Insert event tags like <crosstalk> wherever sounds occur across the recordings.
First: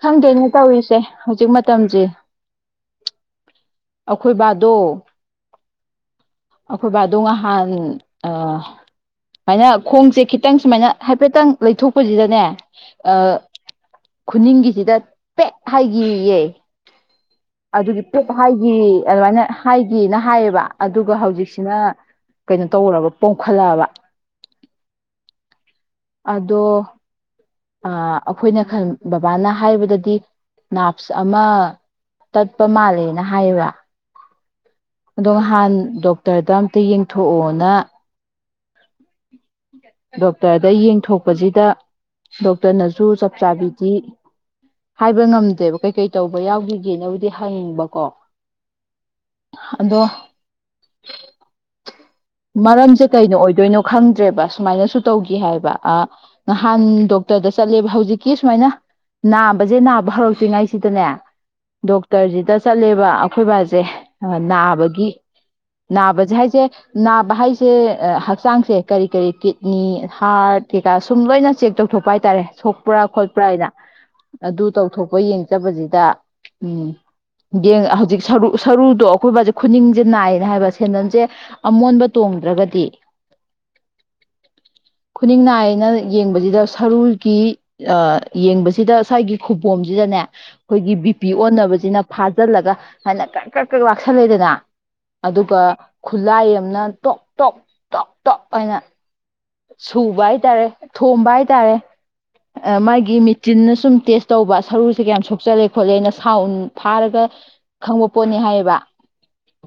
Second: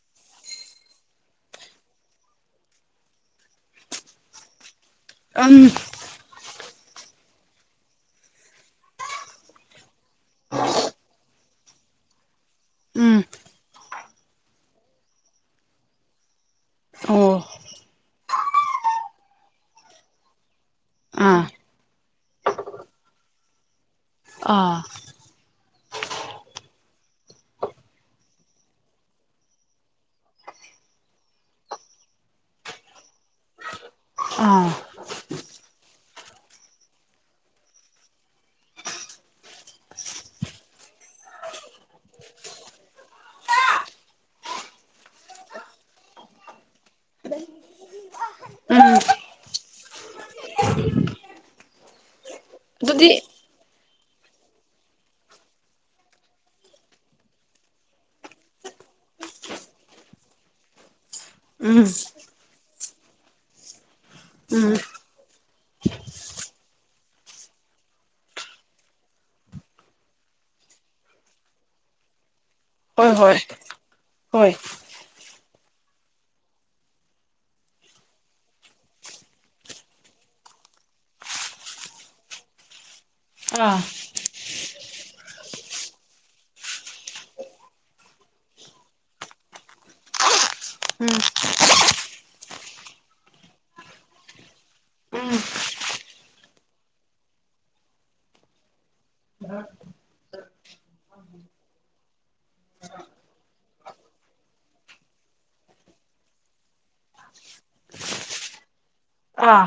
ꯈꯪꯗꯦꯅꯦ ꯇꯧꯔꯤꯁꯦ ꯍꯧꯖꯤꯛ ꯃꯇꯝꯁꯦ ꯑꯩꯈꯣꯏ ꯕꯥꯗꯣ ꯑꯨꯝ ꯑꯩꯈꯣꯏ ꯕꯥꯗꯣ ꯉꯍꯥꯟ ꯁꯨꯃꯥꯏꯅ ꯈꯣꯡꯁꯦ ꯈꯤꯇꯪ ꯁꯨꯃꯥꯏꯅ ꯍꯥꯏꯐꯦꯠꯇꯪ ꯂꯩꯊꯣꯛꯄꯁꯤꯗꯅꯦ ꯎꯝ ꯈꯨꯅꯤꯡꯒꯤꯁꯤꯗ ꯄꯦꯠ ꯍꯥꯏꯈꯤꯌꯦ ꯑꯣ ꯑꯗꯨꯒꯤ ꯄꯣꯞ ꯍꯥꯏꯈꯤ ꯑꯗꯨꯃꯥꯏꯅ ꯍꯥꯏꯒꯦꯅ ꯍꯥꯏꯌꯦꯕ ꯑꯗꯨꯒ ꯑꯥ ꯍꯧꯖꯤꯛꯁꯤꯅ ꯀꯩꯅꯣ ꯇꯧꯔꯕ ꯄꯣꯝꯈꯠꯂꯛꯑꯕ ꯑꯥ ꯑꯗꯣ ꯑꯩꯈꯣꯏꯅ ꯕꯕꯥꯅ ꯍꯥꯏꯕꯗꯗꯤ ꯅꯥꯞꯁ ꯑꯃ ꯇꯠꯄ ꯃꯥꯜꯂꯦꯅ ꯍꯥꯏꯌꯦꯕ ꯑꯗꯣ ꯅꯍꯥꯟ ꯗꯣꯛꯇꯔꯗ ꯑꯝꯇ ꯌꯦꯡꯊꯣꯛꯑꯣꯅ ꯗꯣꯛꯇꯔꯗ ꯌꯦꯡꯊꯣꯛꯄꯁꯤꯗ ꯗꯣꯛꯇꯔꯅꯁꯨ ꯆꯞ ꯆꯥꯕꯤꯗꯤ ꯍꯥꯏꯕ ꯉꯝꯗꯦꯕ ꯀꯩꯀꯩ ꯇꯧꯕ ꯌꯥꯎꯈꯤꯒꯦꯅꯕꯨꯗꯤ ꯍꯪꯅꯤꯡꯕꯀꯣ ꯑꯥ ꯑꯗꯣ ꯃꯔꯝꯁꯦ ꯀꯩꯅꯣ ꯑꯣꯏꯗꯣꯏꯅꯣ ꯈꯪꯗ꯭ꯔꯦꯕ ꯁꯨꯃꯥꯏꯅꯁꯨ ꯇꯧꯈꯤ ꯍꯥꯏꯕ ꯅꯍꯥꯟ ꯗꯣꯛꯇꯔꯗ ꯆꯠꯂꯦꯕ ꯍꯧꯖꯤꯛꯀꯤ ꯁꯨꯃꯥꯏꯅ ꯅꯥꯕꯁꯦ ꯅꯥꯕ ꯍꯧꯔꯛꯇ꯭ꯔꯤꯉꯥꯏꯁꯤꯗꯅꯦ ꯎꯝ ꯎꯝ ꯗꯣꯛꯇꯔꯁꯤꯗ ꯆꯠꯂꯦꯕ ꯑꯩꯈꯣꯏꯕꯥꯁꯦ ꯎꯝ ꯅꯥꯕꯒꯤ ꯅꯥꯕꯁꯦ ꯍꯥꯏꯁꯦ ꯅꯥꯕ ꯍꯥꯏꯁꯦ ꯍꯛꯆꯥꯡꯁꯦ ꯀꯔꯤ ꯀꯔꯤ ꯀꯤꯠꯅꯤ ꯍꯥꯔꯠ ꯀꯩꯀꯥ ꯁꯨꯝ ꯂꯣꯏꯅ ꯆꯦꯛ ꯇꯧꯊꯣꯛꯄ ꯍꯥꯏꯇꯥꯔꯦ ꯁꯣꯛꯄ꯭ꯔꯥ ꯍꯣꯏ ꯍꯣꯏ ꯈꯣꯠꯄ꯭ꯔꯥ ꯍꯥꯏꯅ ꯍꯣꯏ ꯑꯗꯨ ꯇꯧꯊꯣꯛꯄ ꯌꯦꯡ ꯗꯥꯕꯁꯤꯗ ꯎꯝ ꯍꯧꯖꯤꯛ ꯁꯔꯨ ꯁꯔꯨꯗꯣ ꯑꯩꯈꯣꯏꯕꯁꯦ ꯈꯨꯅꯤꯡꯁꯦ ꯅꯥꯏꯌꯦꯅ ꯍꯥꯏꯕ ꯁꯦꯟꯗꯟꯁꯦ ꯑꯃꯣꯟꯕ ꯇꯣꯡꯗ꯭ꯔꯒꯗꯤ ꯑꯥ ꯈꯨꯅꯤꯡ ꯅꯥꯏꯅ ꯌꯦꯡꯕꯁꯤꯗ ꯁꯔꯨꯒꯤ ꯌꯦꯡꯕꯁꯤꯗ ꯁ꯭ꯋꯥꯥꯏꯒꯤ ꯈꯨꯕꯣꯝꯁꯤꯗꯅꯦ ꯑꯩꯈꯣꯏꯒꯤ ꯎꯝ ꯕꯤꯄꯤ ꯑꯣꯟꯅꯕꯁꯤꯅ ꯐꯥꯖꯤꯜꯂꯒ ꯍꯥꯏꯅ ꯀꯛ ꯀꯛ ꯀꯛ ꯂꯥꯛꯁꯜꯂꯦꯗꯅ ꯎꯝ ꯑꯗꯨꯒ ꯈꯨꯠꯂꯥꯏ ꯑꯃꯅ ꯇꯣꯛ ꯇꯣꯛ ꯇꯣꯞ ꯇꯣꯞ ꯑꯅ ꯁꯨꯕ ꯍꯥꯏꯇꯥꯔꯦ ꯊꯣꯝꯕ ꯍꯥꯏꯇꯥꯔꯦ ꯃꯥꯒꯤ ꯃꯦꯆꯤꯟꯅ ꯁꯨꯝ ꯇꯦꯁ ꯇꯧꯕ ꯁꯔꯨꯁꯦ ꯀꯌꯥꯝ ꯁꯣꯛꯆꯜꯂꯦ ꯈꯣꯠꯂꯦ ꯑꯩꯅ ꯁꯥꯎꯟ ꯐꯥꯔꯒ ꯈꯪꯕ ꯄꯣꯠꯅꯤ ꯍꯥꯏꯌꯦꯕ ꯑꯥ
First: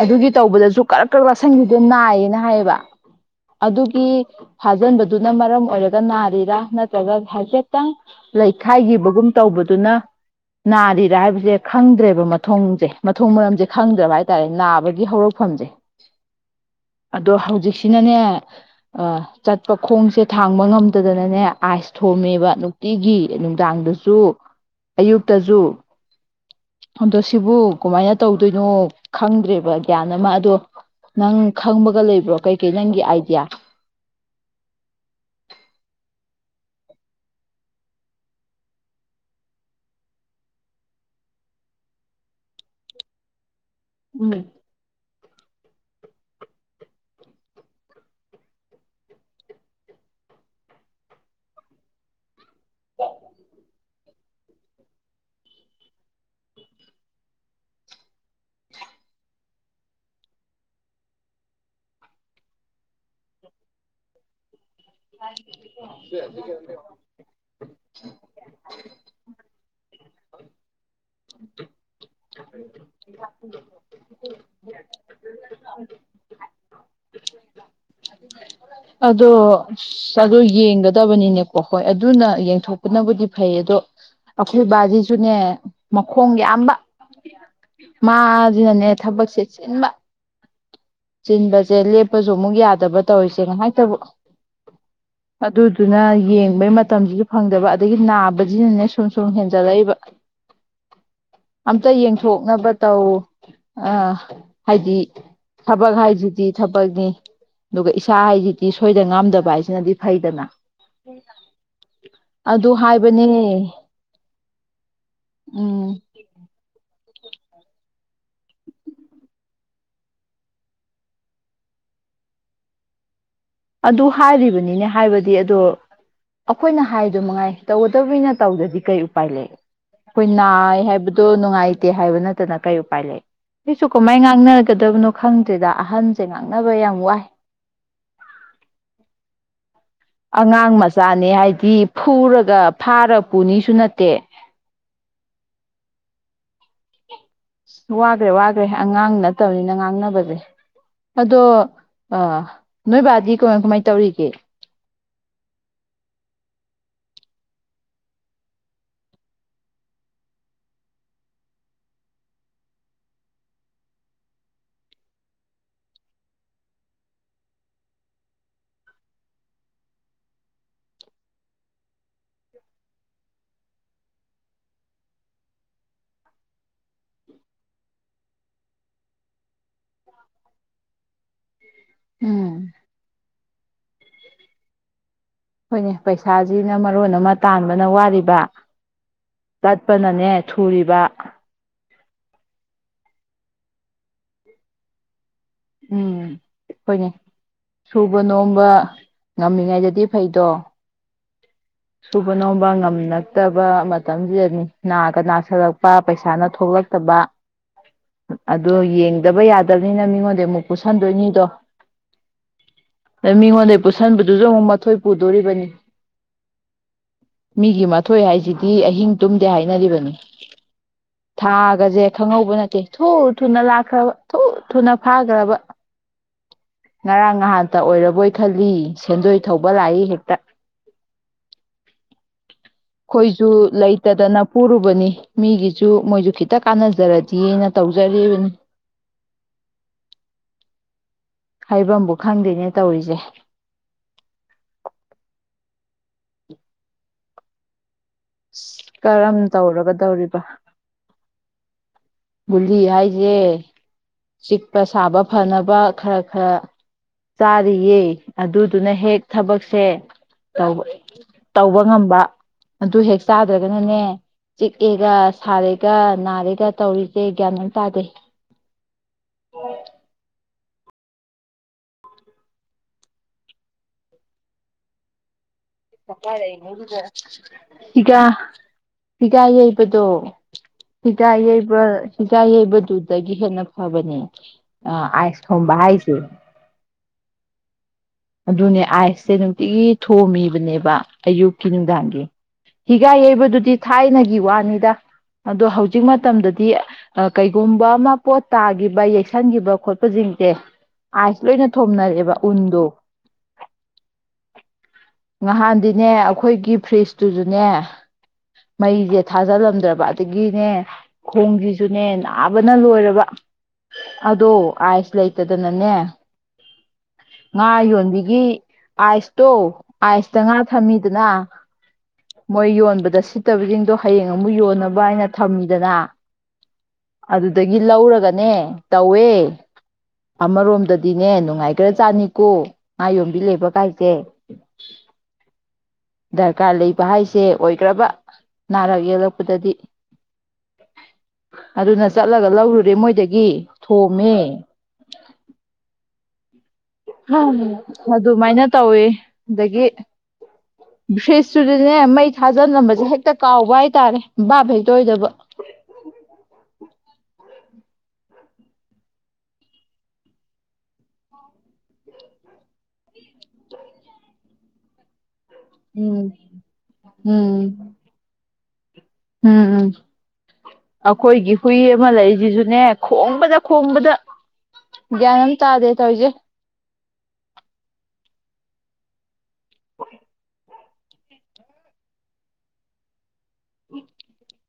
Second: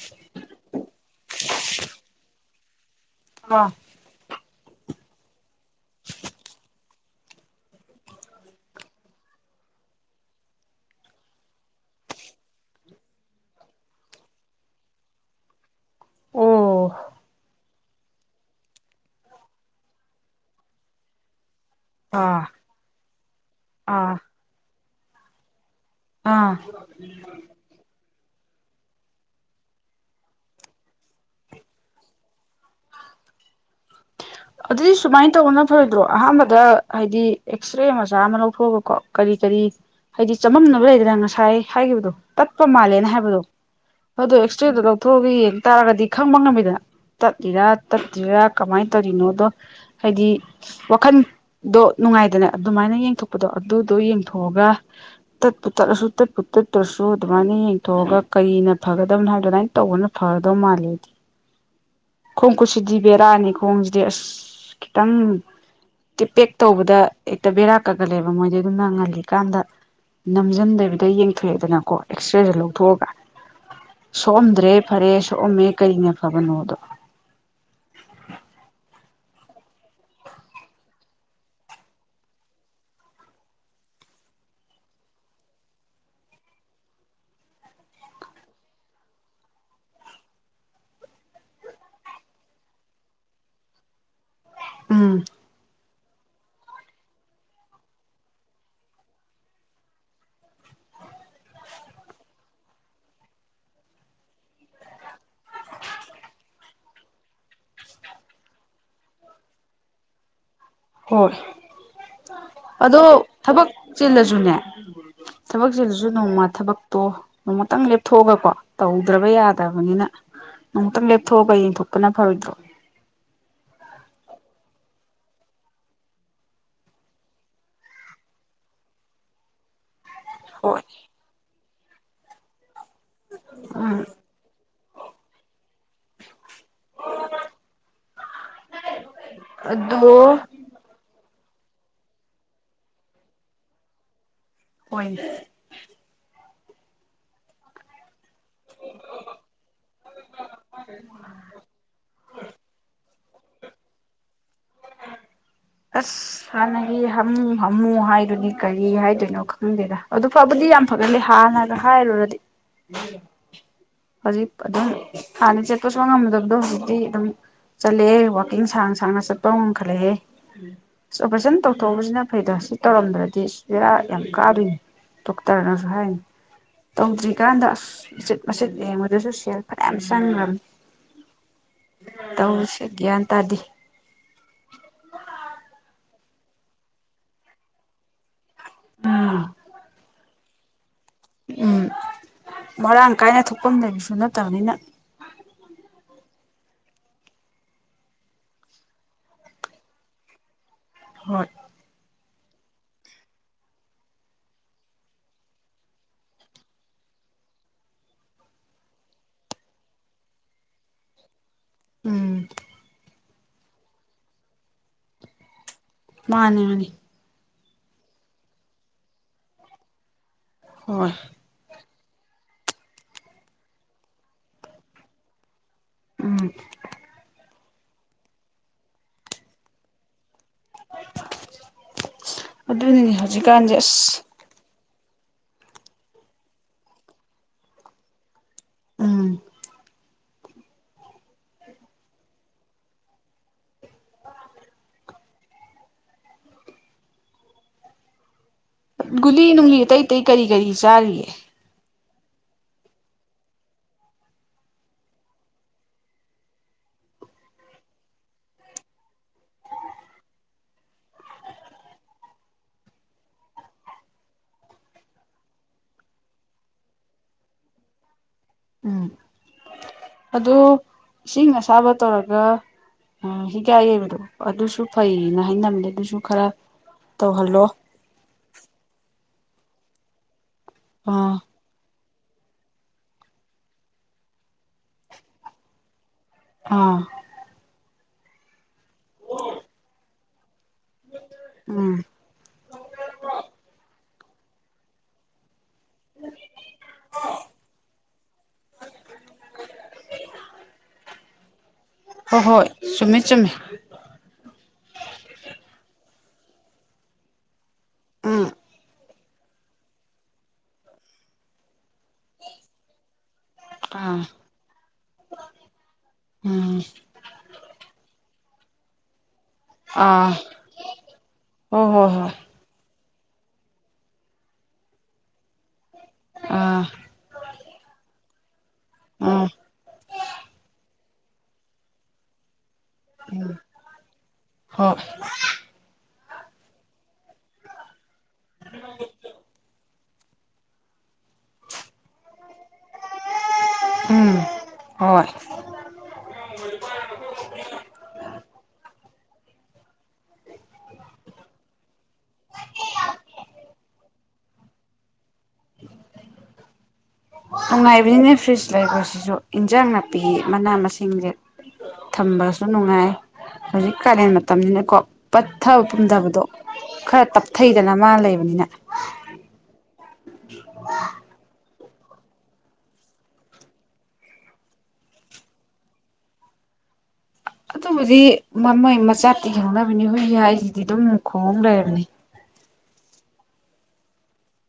ꯑꯗꯨꯒꯤ ꯇꯧꯕꯗꯁꯨ ꯀꯔꯛ ꯀꯔꯛ ꯋꯥꯀꯁꯤꯟꯒꯤ ꯑꯗꯨ ꯅꯥꯏꯌꯦꯅ ꯍꯥꯏꯌꯦꯕ ꯑꯥ ꯑꯗꯨꯒꯤ ꯐꯥꯖꯤꯟꯕꯗꯨꯅ ꯃꯔꯝ ꯑꯣꯏꯔꯒ ꯅꯥꯔꯤꯔꯥ ꯅꯠꯇ꯭ꯔꯒ ꯍꯥꯏꯐꯦꯠꯇꯪ ꯂꯩꯈꯥꯏꯈꯤꯕꯒꯨꯝ ꯇꯧꯕꯗꯨꯅ ꯅꯥꯔꯤꯔꯥ ꯍꯥꯏꯕꯁꯦ ꯈꯪꯗ꯭ꯔꯦꯕ ꯃꯊꯣꯡꯁꯦ ꯃꯊꯣꯡ ꯃꯔꯝꯁꯦ ꯈꯪꯗ꯭ꯔꯕ ꯍꯥꯏꯇꯥꯔꯦ ꯅꯥꯕꯒꯤ ꯍꯧꯔꯛꯐꯝꯁꯦ ꯑꯣ ꯑꯗꯣ ꯍꯧꯖꯤꯛꯁꯤꯅꯅꯦ ꯆꯠꯄ ꯈꯣꯡꯁꯦ ꯊꯥꯡꯕ ꯉꯝꯗꯗꯅꯅꯦ ꯑꯥꯏꯁ ꯑꯥ ꯊꯣꯝꯃꯦꯕ ꯅꯨꯡꯇꯤꯒꯤ ꯑꯥ ꯅꯨꯡꯗꯥꯡꯗꯁꯨ ꯑꯌꯨꯛꯇꯁꯨ ꯑꯥ ꯍꯗꯣꯁꯤꯕꯨ ꯀꯨꯃꯥꯏ ꯇꯧꯗꯣꯏꯅꯣ ꯈꯪꯗ꯭ꯔꯦꯕ ꯒ꯭ꯌꯥꯟ ꯑꯃ ꯑꯗꯣ ꯅꯪ ꯈꯪꯕꯒ ꯂꯩꯕ꯭ꯔꯣ ꯀꯩꯀꯩ ꯅꯪꯒꯤ ꯑꯥꯏꯗꯤꯌꯥ ꯑꯗꯨꯗꯤ ꯁꯨꯃꯥꯏꯅ ꯇꯧꯕꯅ ꯐꯔꯣꯏꯗ꯭ꯔꯣ ꯑꯍꯥꯟꯕꯗ ꯍꯥꯏꯗꯤ ꯑꯦꯛꯁꯔꯦ ꯃꯆꯥ ꯑꯃ ꯂꯧꯊꯣꯛꯑꯒꯀꯣ ꯀꯔꯤ ꯀꯔꯤ ꯍꯥꯏꯗꯤ ꯆꯃꯝꯅꯕ ꯂꯩꯗꯅ ꯉꯁꯥꯏ ꯍꯥꯏꯈꯤꯕꯗꯣ ꯇꯠꯄ ꯃꯥꯜꯂꯦꯅ ꯍꯥꯏꯕꯗꯣ ꯑꯗꯨꯣ ꯎꯝ ꯑꯦꯛꯁꯔꯦꯗꯣ ꯂꯧꯊꯣꯛꯑꯒ ꯌꯦꯡ ꯇꯥꯔꯒꯗꯤ ꯈꯪꯕ ꯉꯝꯃꯤꯗ ꯇꯠꯂꯤꯔꯥ ꯇꯠꯇ꯭ꯔꯤꯔꯥ ꯀꯃꯥꯏꯅ ꯇꯧꯔꯤꯅꯣ ꯗꯣ ꯍꯥꯏꯗꯤ ꯋꯥꯈꯟꯗꯣ ꯅꯨꯡꯉꯥꯏꯗꯅ ꯑꯗꯨꯃꯥꯏꯅ ꯌꯦꯡꯊꯣꯛꯄꯗꯣ ꯑꯗꯨ ꯑꯗꯨꯣ ꯌꯦꯡꯊꯣꯛꯑꯒ ꯇꯠꯄꯨ ꯇꯠꯂꯁꯨ ꯇꯠꯄꯨ ꯇꯠꯇ꯭ꯔꯁꯨ ꯑꯗꯨꯃꯥꯏꯅ ꯌꯦꯡꯊꯣꯛꯑꯒ ꯀꯔꯤꯅ ꯐꯒꯗꯕꯅ ꯍꯥꯏꯕ ꯑꯗꯨꯃꯥꯏꯅ ꯇꯧꯕꯅ ꯐꯒꯗꯧ ꯃꯥꯜꯂꯦꯗꯤ ꯈꯣꯡ ꯈꯨꯠꯁꯤꯗꯤ ꯕꯦꯔꯥꯅꯤ ꯈꯣꯡꯁꯤꯗꯤ ꯑꯁ ꯈꯤꯇꯪ ꯇꯤꯄꯦꯛ ꯇꯧꯕꯗ ꯍꯦꯛꯇ ꯕꯦꯔꯥ ꯀꯛꯀꯠꯂꯦꯕ ꯃꯣꯏꯗꯤ ꯑꯗꯨꯝꯅ ꯉꯜꯂꯤꯀꯥꯟꯗ ꯅꯝꯁꯤꯟꯗꯕꯤꯗ ꯌꯦꯡꯊꯣꯛꯑꯦꯗꯅꯀꯣ ꯑꯦꯛꯁꯔꯦꯁꯨ ꯂꯧꯊꯣꯛꯑꯒ ꯁꯣꯛꯑꯝꯗ꯭ꯔꯦ ꯐꯔꯦ ꯁꯣꯛꯑꯝꯃꯦ ꯀꯔꯤꯅꯦ ꯐꯕꯅꯣꯗꯣ ꯑꯗꯣ ꯑꯣ ꯌꯦꯡꯒꯗꯕꯅꯤꯅꯦꯀꯣ ꯍꯣꯏ ꯑꯗꯨꯅ ꯌꯦꯡꯊꯣꯛꯄꯅꯕꯨꯗꯤ ꯐꯩ ꯑꯗꯣ ꯑꯩꯈꯣꯏ ꯕꯥꯁꯤꯁꯨꯅꯦ ꯃꯈꯣꯡ ꯌꯥꯝꯕ ꯃꯥꯁꯤꯅꯅꯦ ꯊꯕꯛꯁꯦ ꯆꯤꯟꯕ ꯆꯤꯟꯕꯁꯦ ꯂꯦꯞꯄꯁꯨ ꯑꯃꯨꯛ ꯌꯥꯗꯕ ꯇꯧꯔꯤꯁꯦ ꯉꯥꯏꯍꯛꯇꯕꯨ ꯎꯝ ꯑꯗꯨꯗꯨꯅ ꯌꯦꯡꯕꯩ ꯃꯇꯝꯁꯤꯒꯤ ꯐꯪꯗꯕ ꯑꯗꯒꯤ ꯅꯥꯕꯁꯤꯅꯅꯦ ꯁꯨꯝ ꯁꯨꯝ ꯍꯦꯟꯖꯂꯛꯏꯕ ꯑꯝꯇ ꯌꯦꯡꯊꯣꯛꯅꯕ ꯇꯧ ꯑ ꯍꯥꯏꯗꯤ ꯊꯕꯛ ꯍꯥꯏꯁꯤꯗꯤ ꯊꯕꯛꯅꯤ ꯑꯗꯨꯒ ꯏꯁꯥ ꯍꯥꯏꯁꯤꯗꯤ ꯁꯣꯏꯗꯅ ꯉꯥꯝꯗꯕ ꯍꯥꯏꯁꯤꯅꯗꯤ ꯐꯩꯗꯅ ꯍꯣꯏ ꯑꯗꯨ ꯑꯗꯣ ꯍꯥꯏꯕꯅꯦ ꯊꯕꯛ ꯆꯤꯜꯂꯁꯨꯅꯦ ꯊꯕꯛ ꯎꯝ ꯆꯤꯜꯂꯁꯨ ꯅꯣꯡꯃ ꯊꯕꯛ ꯇꯣ ꯅꯣꯡꯃꯛꯇꯪ ꯂꯦꯞꯊꯣꯛꯑꯒꯀꯣ ꯇꯧꯗ꯭ꯔꯕ ꯌꯥꯗꯕꯅꯤꯅ ꯅꯣꯡꯃꯛꯇꯪ ꯂꯦꯞꯊꯣꯛꯑꯒ ꯌꯦꯡꯊꯣꯛꯄꯅ ꯐꯔꯣꯏꯗ꯭ꯔꯣ ꯑꯗꯨ ꯍꯥꯏꯔꯤꯕꯅꯤꯅꯦ ꯍꯥꯏꯕꯗꯤ ꯑꯗꯣ ꯑꯩꯈꯣꯏꯅ ꯍꯥꯏꯗꯨ ꯃꯉꯥꯏ ꯇꯧꯒꯗꯕꯅꯤꯅ ꯇꯧꯗꯗꯤ ꯀꯩ ꯎꯄꯥꯏ ꯂꯩ ꯑꯩꯈꯣꯏ ꯅꯥꯏ ꯍꯣꯏ ꯍꯥꯏꯕꯗꯨ ꯅꯨꯡꯉꯥꯏ ꯇꯦ ꯍꯥꯏꯕ ꯅꯠꯇꯅ <unintelligible> ꯀꯩ ꯎꯄꯥꯏ ꯂꯩ ꯎꯝ ꯀꯃꯥꯏ ꯉꯥꯡꯅ <unintelligible> ꯀꯗꯕꯅꯣ ꯈꯪꯗ꯭ꯔꯦꯗ ꯑꯍꯟꯁꯦ <unintelligible> <unintelligible> ꯅꯕ ꯌꯥꯝ ꯋꯥꯏ <unintelligible> ꯑꯉꯥꯡ ꯃꯆꯥꯅꯤ ꯍꯥꯏ ꯗꯤ ꯐꯨꯔꯒ ꯐꯥꯔꯒ ꯄꯨꯅꯤꯁꯨ ꯅꯠꯇꯦ ꯍꯣꯏꯅꯦ ꯋꯥꯈ꯭ꯔꯦ ꯋꯥꯈ꯭ꯔꯦ ꯑꯉꯥꯡ ꯅꯠꯇꯕꯅꯤꯅ ꯉꯥꯡꯅꯕꯁꯦ ꯑꯗꯣ ꯑꯥ ꯅꯣꯏꯕꯥꯗꯤ ꯀꯃꯥꯏ ꯀꯃꯥꯏ ꯇꯧꯔꯤꯒꯦ ꯑꯁ ꯍꯥꯟꯅꯒꯤ ꯍꯥꯃꯨ ꯍꯥꯃꯨ ꯍꯥꯏꯗꯨꯗꯤ ꯀꯔꯤ ꯍꯥꯏꯗꯣꯏꯅꯣ ꯈꯪꯗꯦꯗ ꯑꯗꯨ ꯐꯕꯨꯗꯤ ꯌꯥꯝ ꯐꯒꯠꯂꯦ ꯍꯥꯟꯅꯒ ꯍꯥꯏꯔꯨꯔꯗꯤ ꯍꯧꯖꯤꯛ ꯑꯗꯨꯝ ꯍꯥꯟꯅ ꯆꯠꯄꯁꯨ ꯉꯝꯃꯗꯕꯗꯣ ꯍꯧꯖꯤꯛꯇꯤ ꯑꯗꯨꯝ ꯆꯠꯂꯑꯦ ꯋꯥꯀꯤꯡ ꯁꯥꯡꯅ ꯁꯥꯡꯅ ꯆꯠꯄ ꯉꯝꯈꯠꯂꯛꯑꯦ ꯑꯁ ꯑꯣꯄꯔꯦꯁꯟ ꯇꯧꯊꯣꯛꯎꯕꯁꯤꯅ ꯐꯩꯗꯥ ꯁꯤ ꯇꯧꯔꯝꯗ꯭ꯔꯗꯤ ꯕꯦꯔꯥ ꯌꯥꯝ ꯀꯥꯗꯨꯅꯦ ꯗꯣꯛꯇꯔꯅꯁꯨ ꯍꯥꯏꯅꯤ ꯇꯧꯗ꯭ꯔꯤꯀꯥꯟꯗ ꯑꯁ ꯎꯆꯆꯤꯠ ꯃꯆꯦꯠ ꯌꯦꯡꯕꯗꯁꯨ ꯁꯦꯜ ꯐꯅꯌꯥꯝ ꯆꯪꯈ꯭ꯔꯕꯅꯤ ꯎꯝ ꯇꯧꯔꯤꯁꯦ ꯒꯌ꯭ꯥꯟ ꯇꯥꯗꯦ ꯍꯣꯏꯅꯦ ꯄꯩꯁꯥꯁꯤꯅ ꯃꯔꯣꯟ ꯑꯃ ꯇꯥꯟꯕꯅ ꯋꯥꯔꯤꯕ ꯆꯠꯄꯅꯅꯦ ꯊꯨꯔꯤꯕ ꯎꯝ ꯃꯔꯥꯡ ꯀꯥꯏꯅ ꯊꯣꯛꯐꯝ ꯂꯩꯕꯁꯨ ꯅꯠꯇꯕꯅꯤꯅ ꯎꯝ ꯍꯣꯏꯅꯦ ꯁꯨꯕ ꯅꯣꯝꯕ ꯉꯝꯃꯤꯉꯩꯗꯗꯤ ꯐꯩꯗꯣ ꯍꯣꯏ ꯁꯨꯕ ꯅꯣꯝꯕ ꯉꯝꯂꯛꯇꯕ ꯃꯇꯝꯁꯤꯗ ꯅꯥꯒ ꯅꯥꯁꯜꯂꯛꯄ ꯄꯩꯁꯥꯅ ꯊꯣꯛꯂꯛꯇꯕ ꯑꯗꯨꯗ ꯌꯦꯡꯗꯕ ꯌꯥꯗꯕꯅꯤꯅ ꯃꯤꯉꯣꯟꯗꯩ ꯑꯃꯨꯛ ꯄꯨꯁꯟꯗꯣꯏꯅꯤꯗꯣ ꯎꯝ ꯑꯗꯩꯩ ꯃꯤꯉꯣꯟꯗꯩ ꯄꯨꯁꯟꯕꯗꯨꯁꯨ ꯑꯃꯨꯛ ꯃꯊꯣꯏ ꯄꯨꯗꯣꯔꯤꯕꯅꯤ ꯃꯥꯅꯤ ꯃꯥꯅꯤ ꯃꯤꯒꯤ ꯃꯊꯣꯏ ꯍꯥꯏꯁꯤꯗꯤ ꯑꯍꯤꯡ ꯇꯨꯝꯗꯦ ꯍꯥꯏꯅꯔꯤꯕꯅꯤ ꯍꯣꯏ ꯊꯥꯒꯖꯦ ꯈꯪꯍꯧꯕ ꯅꯠꯇꯦ ꯊꯨ ꯊꯨꯅ ꯂꯥꯛꯈ꯭ꯔꯕ ꯊꯨ ꯊꯨꯅ ꯐꯥꯈ꯭ꯔꯕ ꯎꯝ ꯉꯔꯥꯡ ꯅꯍꯥꯟ ꯇ ꯑꯣꯏꯔꯕꯣꯏ ꯈꯜꯂꯤ ꯁꯦꯟꯗꯣꯏ ꯊꯧꯕ ꯂꯥꯛꯏ ꯍꯦꯛꯇ ꯑꯗꯨꯅꯤꯅꯦ ꯑꯩꯈꯣꯏꯁꯨ ꯍꯧꯖꯤꯛꯀꯥꯟꯁꯦ ꯑꯁ ꯂꯩꯇꯗꯅ ꯄꯨꯔꯨꯕꯅꯤ ꯃꯤꯒꯤꯁꯨ ꯃꯣꯏꯁꯨ ꯈꯤꯇ ꯀꯥꯟꯅꯖꯔꯗꯤꯅ ꯇꯧꯖꯔꯤꯕꯅꯤ ꯎꯝ ꯍꯩꯐꯝꯕꯨ ꯈꯪꯗꯦꯅꯦ ꯇꯧꯔꯤꯁꯦ ꯑꯁ ꯀꯔꯝ ꯒꯨꯂꯤ ꯅꯨꯡꯂꯤ ꯑꯇꯩ ꯑꯇꯩ ꯇꯧꯔꯒꯗꯧꯔꯤꯕ ꯀꯔꯤ ꯀꯔꯤ ꯆꯥꯔꯤꯌꯦ ꯒꯨꯂꯤ ꯍꯥꯏꯁꯦ ꯆꯤꯛꯄ ꯁꯥꯕ ꯐꯅꯕ ꯈꯔ ꯈꯔ ꯆꯥꯔꯤꯌꯦ ꯑꯗꯨꯗꯨꯅ ꯍꯦꯛ ꯊꯕꯛꯁꯦ ꯇ ꯇꯧꯕ ꯉꯝꯕ ꯑꯗꯨ ꯍꯦꯛ ꯆꯥꯗ꯭ꯔꯒꯅꯅꯦ ꯆꯤꯛꯑꯦꯒ ꯁꯥꯔꯦꯒ ꯅꯥꯔꯦꯒ ꯇꯧꯔꯤ ꯒ꯭ꯌꯥꯅ ꯇꯥꯖꯩ ꯑꯗ ꯏꯁꯤꯡ ꯑꯁꯥꯕ ꯇꯧꯔꯒ ꯍꯤꯒꯥꯏ ꯌꯩꯕꯗꯣ ꯑꯗꯨꯁꯨ ꯐꯩꯌꯦꯅ ꯍꯥꯏꯅꯕꯅꯦ ꯑꯗꯨꯁꯨ ꯈꯔ ꯇꯧꯍꯜꯂꯣ ꯏꯒ ꯍꯤꯒ ꯌꯩꯕꯗꯣ ꯍꯤꯒꯥ ꯑꯥ ꯌꯩꯕ ꯍꯤꯖꯥꯏ ꯌꯩꯕꯗꯨꯗꯒꯤ ꯍꯦꯟꯅ ꯐꯕꯅꯦ ꯑꯥꯏꯁ ꯊꯣꯝꯕ ꯍꯥꯏꯁꯦ ꯑꯥ ꯑꯗꯨꯅꯦ ꯑꯥꯏꯁꯁꯦ ꯅꯨꯡꯇꯤꯒꯤ ꯊꯣꯝꯃꯤꯕꯅꯦ ꯑꯌꯨꯛꯀꯤ ꯎꯝ ꯅꯨꯡꯗꯥꯡꯒꯤ ꯍꯤꯒ ꯌꯩꯕꯗꯨꯗꯤ ꯊꯥꯏꯅꯒꯤ ꯒꯤ ꯋꯥꯅꯤꯗ ꯑꯣꯗꯣ ꯍꯧꯖꯤꯛ ꯍꯧꯖꯤꯛ ꯃꯇꯝꯗꯗꯤ ꯀꯩꯒꯨꯝꯕ ꯑꯃ ꯄꯣꯠ ꯇꯥꯈꯤꯕ ꯌꯩꯁꯟꯈꯤꯕ ꯈꯣꯠꯄꯁꯤꯡꯁꯦ ꯑ ꯂꯣꯏꯅ ꯊꯣꯝꯅꯔꯛꯑꯦꯕ ꯍꯣꯏ ꯍꯣꯏ ꯎꯟꯗꯣ ꯆꯨꯝꯃꯦ ꯆꯨꯝꯃꯦ ꯅꯍꯥꯟꯗꯤꯅꯦ ꯑꯩꯈꯣꯏꯒꯤ ꯐ꯭ꯔꯤꯖꯇꯨꯁꯨꯅꯦ ꯎꯝ ꯃꯩ ꯌꯦ ꯊꯥꯖꯤꯜꯂꯝꯗ꯭ꯔꯕ ꯑꯗꯒꯤꯅꯦ ꯈꯣꯡꯁꯤꯁꯨꯅꯦ ꯅꯥꯕꯅ ꯂꯣꯏꯔꯕ ꯑꯥ ꯑꯗꯣ ꯑꯥꯏꯁ ꯂꯩꯇꯗꯅꯅꯦ ꯎꯝ ꯉꯥ ꯌꯣꯟ ꯒꯤ ꯑꯁ ꯇꯧ ꯑꯥ ꯑꯥꯏꯁꯇ ꯉꯥ ꯊꯝꯃꯤꯗꯅ ꯍꯣꯏ ꯍꯣꯏ ꯍꯣꯏ ꯃꯣꯏ ꯌꯣꯟꯕꯗ ꯁꯤꯠꯇꯕꯁꯤꯡꯗꯣ ꯍꯌꯦꯡ ꯑꯃꯨꯛ ꯌꯣꯟꯅꯕ ꯍꯥꯏꯅ ꯊꯝꯃꯤꯗꯅ ꯑꯥ ꯑꯗꯨꯗꯒꯤ ꯂꯧꯔꯒ ꯅꯦ ꯇꯧꯋꯦ ꯎꯝ ꯑꯃꯔꯣꯝꯗ ꯗꯤꯅꯦ ꯅꯨꯡꯉꯥꯏꯈꯔ ꯆꯥꯅꯤꯀꯣ ꯃꯥ ꯌꯣꯝꯕꯤ ꯂꯩꯕ ꯀꯥꯏꯖꯦ ꯍꯣꯏ ꯗꯔꯀꯥꯔ ꯂꯩꯕ ꯍꯥꯏꯁꯦ ꯑꯣꯏꯈ꯭ꯔꯕ ꯅꯔꯒ ꯌꯦꯔꯛꯄꯗꯗꯤ ꯑꯗꯨꯅ ꯆꯠꯂꯒ ꯂꯧꯔꯨꯔꯦ ꯃꯣꯏꯗꯒꯤ ꯎꯝ ꯊꯣꯝꯃꯦ ꯍꯣꯏ <inaudible> ꯑꯗꯨꯃꯥꯏꯅ ꯇꯧꯋ ꯑꯗꯒꯤ ꯐ꯭ꯔꯤꯖꯇꯨꯗꯅꯦ ꯃꯩ ꯊꯥꯖꯜꯂꯝꯕꯁꯦ ꯍꯦꯛꯇ ꯀꯥꯎꯕ ꯍꯥꯏꯇꯥꯔꯦ ꯕꯥꯕ ꯍꯦꯛꯇ ꯑꯣꯏꯗꯕ ꯅꯨꯡꯉꯥꯏꯕꯅꯤꯅꯦ ꯐ꯭ꯔꯤꯖ ꯂꯩꯕꯁꯤꯁꯨ ꯏꯟꯖꯥꯡ ꯅꯥꯄꯤ ꯃꯅꯥ ꯃꯁꯤꯡꯁꯦ ꯊꯝꯕꯁꯨ ꯅꯨꯡꯉꯥꯏ ꯍꯧꯖꯤꯛ ꯀꯥꯂꯦꯟ ꯃꯇꯝꯅꯤꯅꯀꯣ ꯄꯠꯊꯕ ꯎꯝ ꯄꯨꯝꯊꯕꯗꯣ ꯈꯔ ꯎꯝ ꯇꯞꯊꯩꯗꯅ ꯃꯥ ꯂꯩꯕꯅꯤꯅ ꯎꯝ ꯎꯝ ꯑꯩꯈꯣꯏꯒꯤ ꯍꯨꯏ ꯑꯃ ꯂꯩꯁꯤꯁꯨꯅꯦ ꯈꯣꯡꯕꯗ ꯈꯣꯡꯕꯗ ꯒ꯭ꯌꯥꯟ ꯑꯃ ꯇꯥꯗꯦ ꯇꯧꯔꯤꯁꯦ ꯑꯗꯨꯕꯨꯗꯤ ꯃꯃꯣꯏ ꯃꯆꯥ ꯈꯪꯅꯕ <unintelligible> ꯗꯤ ꯑꯗꯨꯝ ꯈꯣꯡ ꯂꯩꯔꯕꯅꯦ <unintelligible>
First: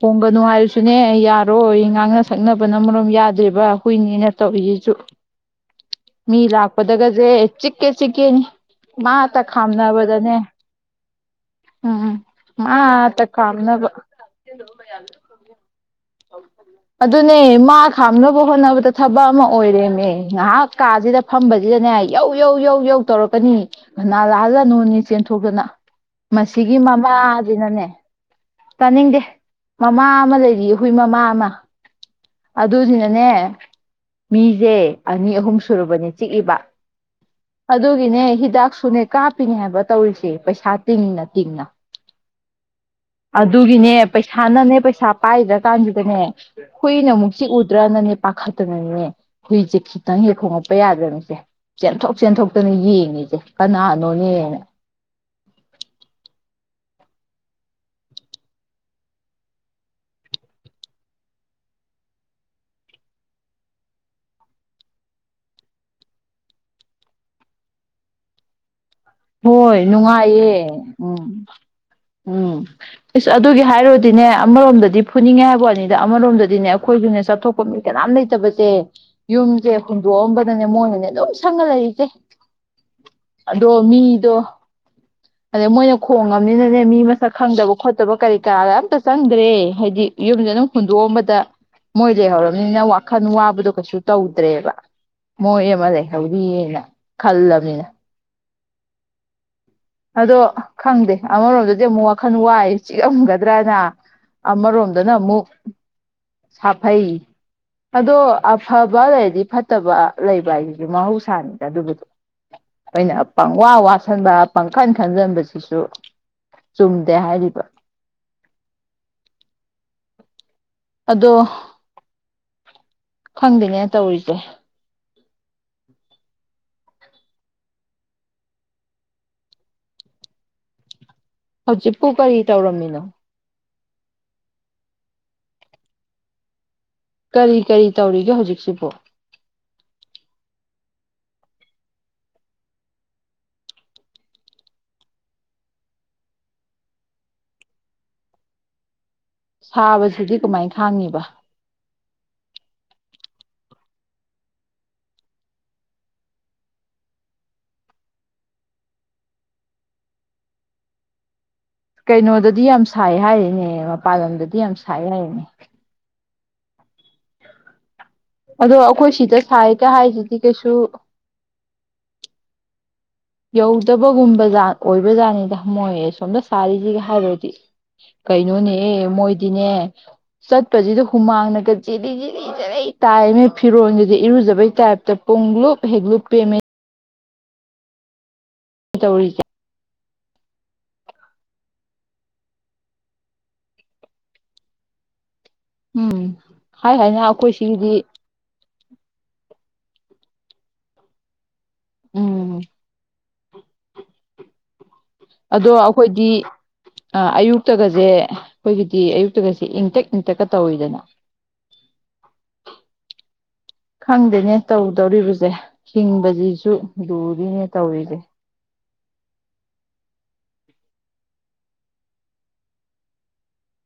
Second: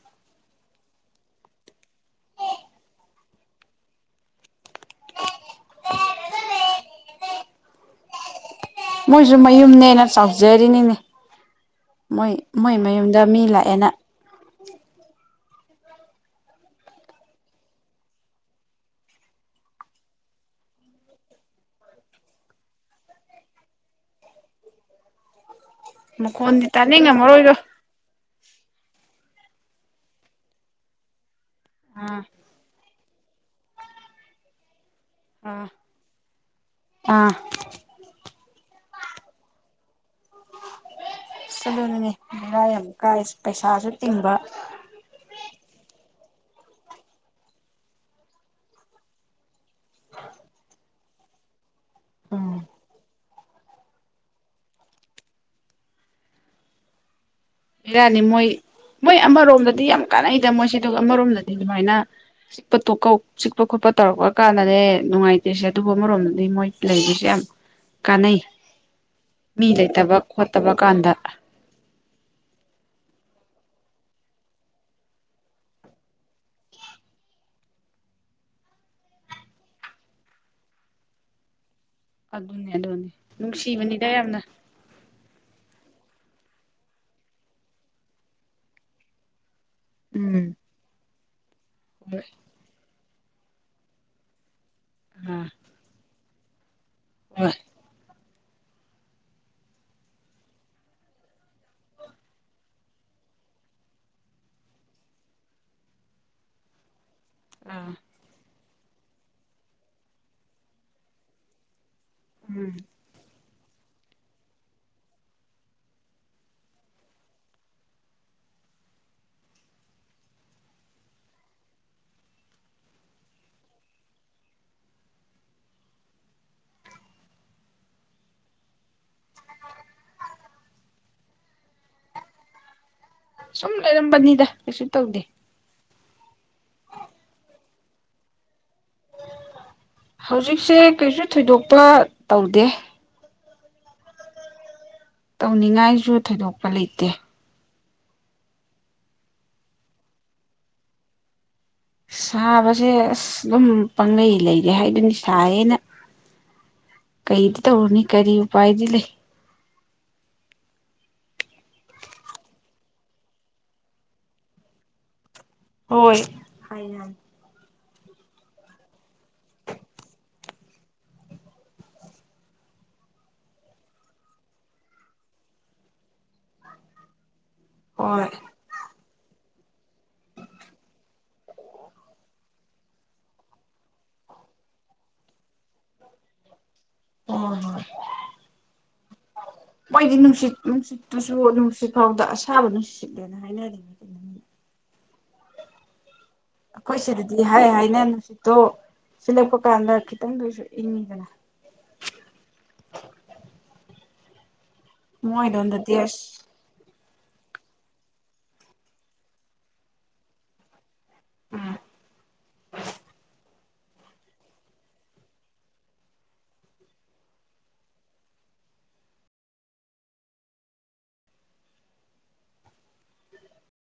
ꯍꯣꯡꯒꯅꯨ ꯍꯥꯏꯔꯁꯨꯅꯦ ꯌꯥꯔꯣꯏ ꯉꯥꯡꯅ ꯁꯛꯅꯕꯅ ꯃꯔꯣꯝ ꯌꯥꯗ꯭ꯔꯤꯕ ꯍꯨꯏꯅꯦꯅ ꯇꯧꯔꯤꯁꯤꯁꯨ ꯃꯤ ꯂꯥꯛꯄꯗꯒꯁꯦ ꯆꯤꯛꯀꯦ ꯆꯤꯛꯀꯦꯅꯤ ꯃꯣꯏꯁꯨ ꯃꯥꯇ ꯃꯌꯨꯝꯅꯦꯅ ꯈꯥꯝꯅꯕꯗꯅꯦ ꯆꯥꯎꯖꯔꯤꯅꯤꯅꯦ ꯎꯝ ꯃꯣꯏ ꯃꯣꯏ ꯃꯌꯨꯝꯗ ꯃꯥꯇ ꯃꯤ ꯂꯥꯛꯑꯦꯅ ꯈꯥꯝꯅꯕ ꯑꯗꯨꯅꯦ ꯃꯥ ꯈꯥꯝꯅꯕ ꯍꯣꯠꯅꯕꯗ ꯊꯕꯛ ꯑꯃ ꯑꯣꯏꯔꯦꯃꯦ ꯉꯥꯏꯍꯥꯛ ꯀꯥꯁꯤꯗ ꯐꯝꯕꯁꯤꯗꯅꯦ ꯌꯧ ꯌꯧ ꯌꯧ ꯌꯧ ꯇꯧꯔꯛꯀꯅꯤ ꯀꯅꯥ ꯂꯥꯛꯑꯖꯠꯅꯣꯅꯦ ꯆꯦꯟꯊꯣꯛꯇꯅ ꯃꯈꯣꯟꯗꯤ ꯃꯁꯤꯒꯤ ꯇꯥꯅꯤꯡꯉꯝꯃꯔꯣꯏꯗꯣ ꯃꯃꯥꯁꯤꯅꯅꯦ ꯇꯥꯅꯤꯡꯗꯦ ꯃꯃꯥ ꯑꯃ ꯂꯩꯔꯤ ꯍꯨꯏ ꯃꯃꯥ ꯑꯃ ꯑꯥ ꯑꯗꯗꯤꯅꯅꯦ ꯃꯤꯖꯦ ꯑꯅꯤ ꯑꯍꯨꯝ ꯑꯥ ꯁꯨꯨꯔꯕꯅꯦ ꯆꯤꯛꯏꯕ ꯑꯥ ꯑꯗꯨꯒꯤꯅꯦ ꯍꯤꯗꯥꯛꯁꯨꯅꯦ ꯀꯥꯞꯄꯤꯅꯦ ꯍꯥꯏꯕ ꯇꯧꯔꯤꯁꯦ ꯇꯤꯡꯅ ꯇꯤꯡꯅ ꯑꯁ ꯑꯗꯨꯅꯤꯅꯦ ꯕꯦꯔꯥ ꯌꯥꯝ ꯀꯥꯏꯁꯦ ꯄꯩꯁꯥꯁꯨ ꯑꯗꯨꯒꯤꯅꯦ ꯇꯤꯡꯕ ꯄꯩꯁꯥꯅꯅꯦ ꯄꯩꯁꯥ ꯄꯥꯏꯗ꯭ꯔꯀꯥꯟꯁꯤꯗꯅꯦ ꯍꯨꯏꯅ ꯑꯃꯨꯛ ꯆꯤ ꯎꯗ꯭ꯔꯅꯅꯦ ꯄꯥꯈꯠꯇꯅꯅꯤꯅꯦ ꯍꯨꯏꯁꯦ ꯈꯤꯇꯪ ꯍꯦꯛ ꯈꯣꯉꯛꯄ ꯌꯥꯗ꯭ꯔꯦ <unintelligible> ꯆꯦꯟꯊꯣꯛ ꯎꯝ ꯆꯦꯟꯊꯣꯛꯇꯅ ꯌꯦꯡꯉꯤꯁꯦ ꯀꯅꯥꯅꯣꯅꯦꯅ ꯕꯦꯔꯥꯅꯤ ꯃꯣꯏ ꯃꯣꯏ ꯑꯃꯔꯣꯝꯗꯗꯤ ꯌꯥꯝ ꯀꯥꯟꯅꯩꯗ ꯃꯣꯏꯁꯦ ꯑꯗꯨꯒ ꯑꯃꯔꯣꯝꯗꯗꯤ ꯑꯗꯨꯃꯥꯏꯅ ꯆꯤꯛꯇꯧ ꯆꯤꯛꯄ ꯈꯣꯠꯄ ꯇꯧꯔꯛꯄ ꯀꯥꯟꯗꯅꯦ ꯅꯨꯡꯉꯥꯏꯇꯦꯁꯦ ꯑꯗꯨꯕꯨ ꯑꯃꯔꯣꯝꯗꯗꯤ ꯃꯣꯏ ꯂꯩꯔꯤꯁꯦ ꯌꯥꯝ ꯀꯥꯟꯅꯩ ꯃꯤ ꯍꯣꯏ ꯂꯩꯇꯕ ꯅꯨꯡꯉꯥꯏꯌꯦ ꯈꯣꯠꯇꯕ ꯀꯥꯟꯗ ꯎꯝ ꯎꯝ ꯏꯁꯁ ꯑꯗꯨꯒꯤ ꯍꯥꯏꯔꯨꯔꯗꯤꯅꯦ ꯑꯃꯔꯣꯝꯗꯗꯤ ꯐꯨꯅꯤꯡꯉꯦ ꯍꯥꯏꯕ ꯋꯥꯅꯤꯗ ꯑꯃꯔꯣꯝꯗꯗꯤꯅꯦ ꯑꯩꯈꯣꯏꯒꯤꯅꯦ ꯆꯠꯊꯣꯛꯄ ꯃꯤ ꯀꯅꯥꯝ ꯂꯩꯇꯕꯁꯦ ꯌꯨꯝꯁꯦ ꯍꯨꯟꯗꯣꯛꯑꯝꯕꯗꯅꯦ ꯃꯣꯏꯅꯅꯦ ꯂꯣꯏ ꯁꯪꯉꯂꯩꯔꯤꯅꯦ <unintelligible> ꯅꯪ ꯁꯤꯕꯅꯤ ꯈꯔꯥ ꯃꯤꯗꯣ ꯌꯥꯝꯅ ꯑꯗꯩ ꯃꯣꯏꯅ ꯈꯣꯡꯉꯕꯅꯤꯅꯅꯦ ꯃꯤ ꯃꯁꯛ ꯈꯪꯗꯕ ꯈꯣꯠꯇꯕ ꯀꯔꯤ ꯀꯔꯥ ꯑꯝꯇ ꯆꯪꯗ꯭ꯔꯦ ꯍꯥꯏꯗꯤ ꯎꯝ ꯌꯨꯝꯗꯅ ꯍꯨꯟꯗꯣꯛꯑꯝꯕ ꯇꯥ ꯃꯣꯏ ꯍꯣꯏ ꯂꯩꯍꯧꯔꯕꯅꯤꯅ <unintelligible> ꯈꯟ ꯋꯥꯕꯗꯣ ꯀꯩꯁꯨ ꯇꯧꯗ꯭ꯔꯦꯕ ꯑꯥ <unintelligible> ꯍꯧꯔꯤꯌꯦꯅ ꯍꯣꯏ ꯈꯜꯂꯕꯅꯤꯅ ꯑꯗꯣ ꯈꯪꯗꯦ ꯑꯃꯔꯣꯝꯗꯗꯤ ꯑꯃꯨꯛ ꯋꯥꯈꯜ ꯋꯥꯏ ꯆꯤꯛꯉꯝꯒꯗ꯭ꯔꯅ ꯑꯃꯔꯣꯝꯗꯅ ꯑꯃꯨꯛ ꯁꯥꯐꯩ ꯑꯥ ꯑꯗꯣ ꯐꯕ ꯂꯩꯔꯗꯤ ꯐꯠꯇꯕ ꯂꯩꯕ ꯍꯥꯏꯁꯤꯁꯨ ꯃꯍꯧꯁꯥꯅꯤꯗ ꯑꯗꯨꯕꯨꯗꯣ ꯎꯝ ꯑꯩꯅ ꯄꯪꯋꯥ ꯋꯥꯁꯟꯗ ꯄꯥꯡꯈꯟ ꯈꯟꯖꯟꯕꯁꯤꯁꯨ ꯆꯨꯝꯗꯦ ꯍꯥꯏꯔꯤꯕ ꯑꯗꯣ ꯈꯪꯗꯦꯅꯦ ꯇꯧꯔꯤꯁꯦ ꯍꯧꯖꯤꯛꯄꯨ ꯀꯔꯤ ꯇꯧꯔꯝꯃꯤꯅꯣ ꯁꯨꯝ ꯂꯩꯔꯝꯕꯅꯤꯗ ꯀꯩꯁꯨ ꯇꯧꯗꯦ ꯀꯔꯤ ꯀꯔꯤ ꯇꯧꯔꯤꯒꯦ ꯍꯧꯖꯤꯛꯁꯤꯕꯣ ꯍꯧꯖꯤꯛꯁꯦ ꯀꯩꯁꯨ ꯊꯣꯏꯗꯣꯛꯄ ꯇꯧꯗꯦ ꯇꯧꯅꯤꯡꯉꯥꯏꯁꯨ ꯊꯣꯏꯗꯣꯛꯄ ꯂꯩꯇꯦ ꯁꯥꯕꯁꯤꯗꯤ ꯀꯃꯥꯏ ꯈꯥꯡꯉꯤꯕ ꯁꯥꯕꯁꯦ ꯑꯁ ꯑꯗꯨꯝ ꯄꯥꯡꯒꯩ ꯂꯩꯔꯦ ꯍꯥꯏꯗꯨꯅꯤ ꯁꯥꯏꯌꯦꯅ ꯀꯩꯗꯤ ꯇꯧꯔꯨꯅꯤ ꯀꯔꯤ ꯎꯄꯥꯏꯗꯤ ꯂꯩ ꯀꯩꯅꯣꯗꯗꯤ ꯌꯥꯝ ꯁꯥꯏ ꯍꯥꯏꯔꯤꯅꯦ ꯃꯄꯥꯟ ꯂꯝꯗꯗꯤ ꯌꯥꯝ ꯁꯥꯏ ꯍꯥꯏꯔꯤꯅꯦ ꯍ ꯑꯗꯣ ꯑꯩꯈꯣꯏ ꯁꯤꯗ ꯁꯥꯏꯒ ꯍꯥꯏꯁꯤꯗꯤ ꯀꯩꯁꯨ ꯌꯧꯗꯕꯒꯨꯝꯕꯖꯥꯠ ꯑꯣꯏꯕ ꯖꯥꯠꯅꯤꯗ ꯃꯣꯏꯌꯦ ꯁꯣꯝꯗ ꯁꯥꯔꯤꯁꯤꯒ ꯍꯥꯏꯔꯨꯔꯗꯤ ꯍꯣꯏ ꯀꯩꯅꯣꯅꯦ ꯃꯣꯏ ꯁꯤꯅꯦ ꯆꯠꯄꯁꯤꯗ ꯍꯨꯃꯥꯡꯅꯒ ꯆꯦ ꯆꯦ ꯆꯦꯂꯩ ꯇꯥꯏꯃꯦ ꯐꯤꯔꯣꯟꯜꯗꯨꯗꯤ ꯏꯔꯨꯖꯕꯩ ꯇꯥꯏꯞꯇ ꯄꯨꯡꯂꯨꯞꯨꯞ ꯍꯦꯛ ꯂꯨꯞ ꯄꯦꯝꯃꯦ ꯑꯣ ꯍ ꯇꯧꯔꯤꯁꯦ ꯃꯣꯏꯗꯤ ꯅꯨꯡꯁꯤꯠ ꯅꯨꯡꯁꯤꯠ ꯇꯨꯁꯨ ꯅꯨꯡꯁꯤꯠ ꯐꯥꯎꯗ ꯑꯁꯥꯕ ꯅꯨꯡꯁꯤꯠꯂꯦꯅ ꯍꯥꯏꯅꯔꯤ ꯑꯗꯨ ꯎꯝ ꯍꯥꯏ ꯑꯩꯈꯣꯏ ꯍꯥꯏꯅ ꯁꯤꯗꯗꯤ ꯑꯩꯈꯣꯏ ꯍꯥꯏ ꯁꯤꯒꯤꯗꯤ ꯍꯥꯏꯅꯦ ꯅꯨꯡꯁꯤꯠꯇꯣ ꯁꯤꯂꯦꯞꯄ ꯀꯥꯟꯗ ꯈꯤꯇꯪꯗ ꯑꯣꯏꯁꯨ ꯏꯪꯉꯤꯗꯅ ꯎꯝ ꯑꯗꯣ ꯃꯣꯏꯔꯣꯝꯗꯗꯤ ꯑꯁ ꯑꯩꯈꯣꯏꯗꯤ ꯑ ꯑꯌꯨꯛꯇꯒꯁꯦ ꯑꯩꯈꯣꯏꯒꯤꯗꯤ ꯑꯌꯨꯛꯇꯒꯁꯦ ꯏꯪꯇꯛ ꯏꯪꯇꯛꯀ ꯇꯧꯋꯤꯗꯅ ꯎꯝ ꯈꯪꯗꯦꯅꯦ ꯇꯧꯗꯧꯔꯤꯕꯁꯦ ꯍꯤꯡꯕꯁꯤꯁꯨ ꯂꯨꯔꯤꯅꯦ ꯇꯧꯔꯤꯁꯦ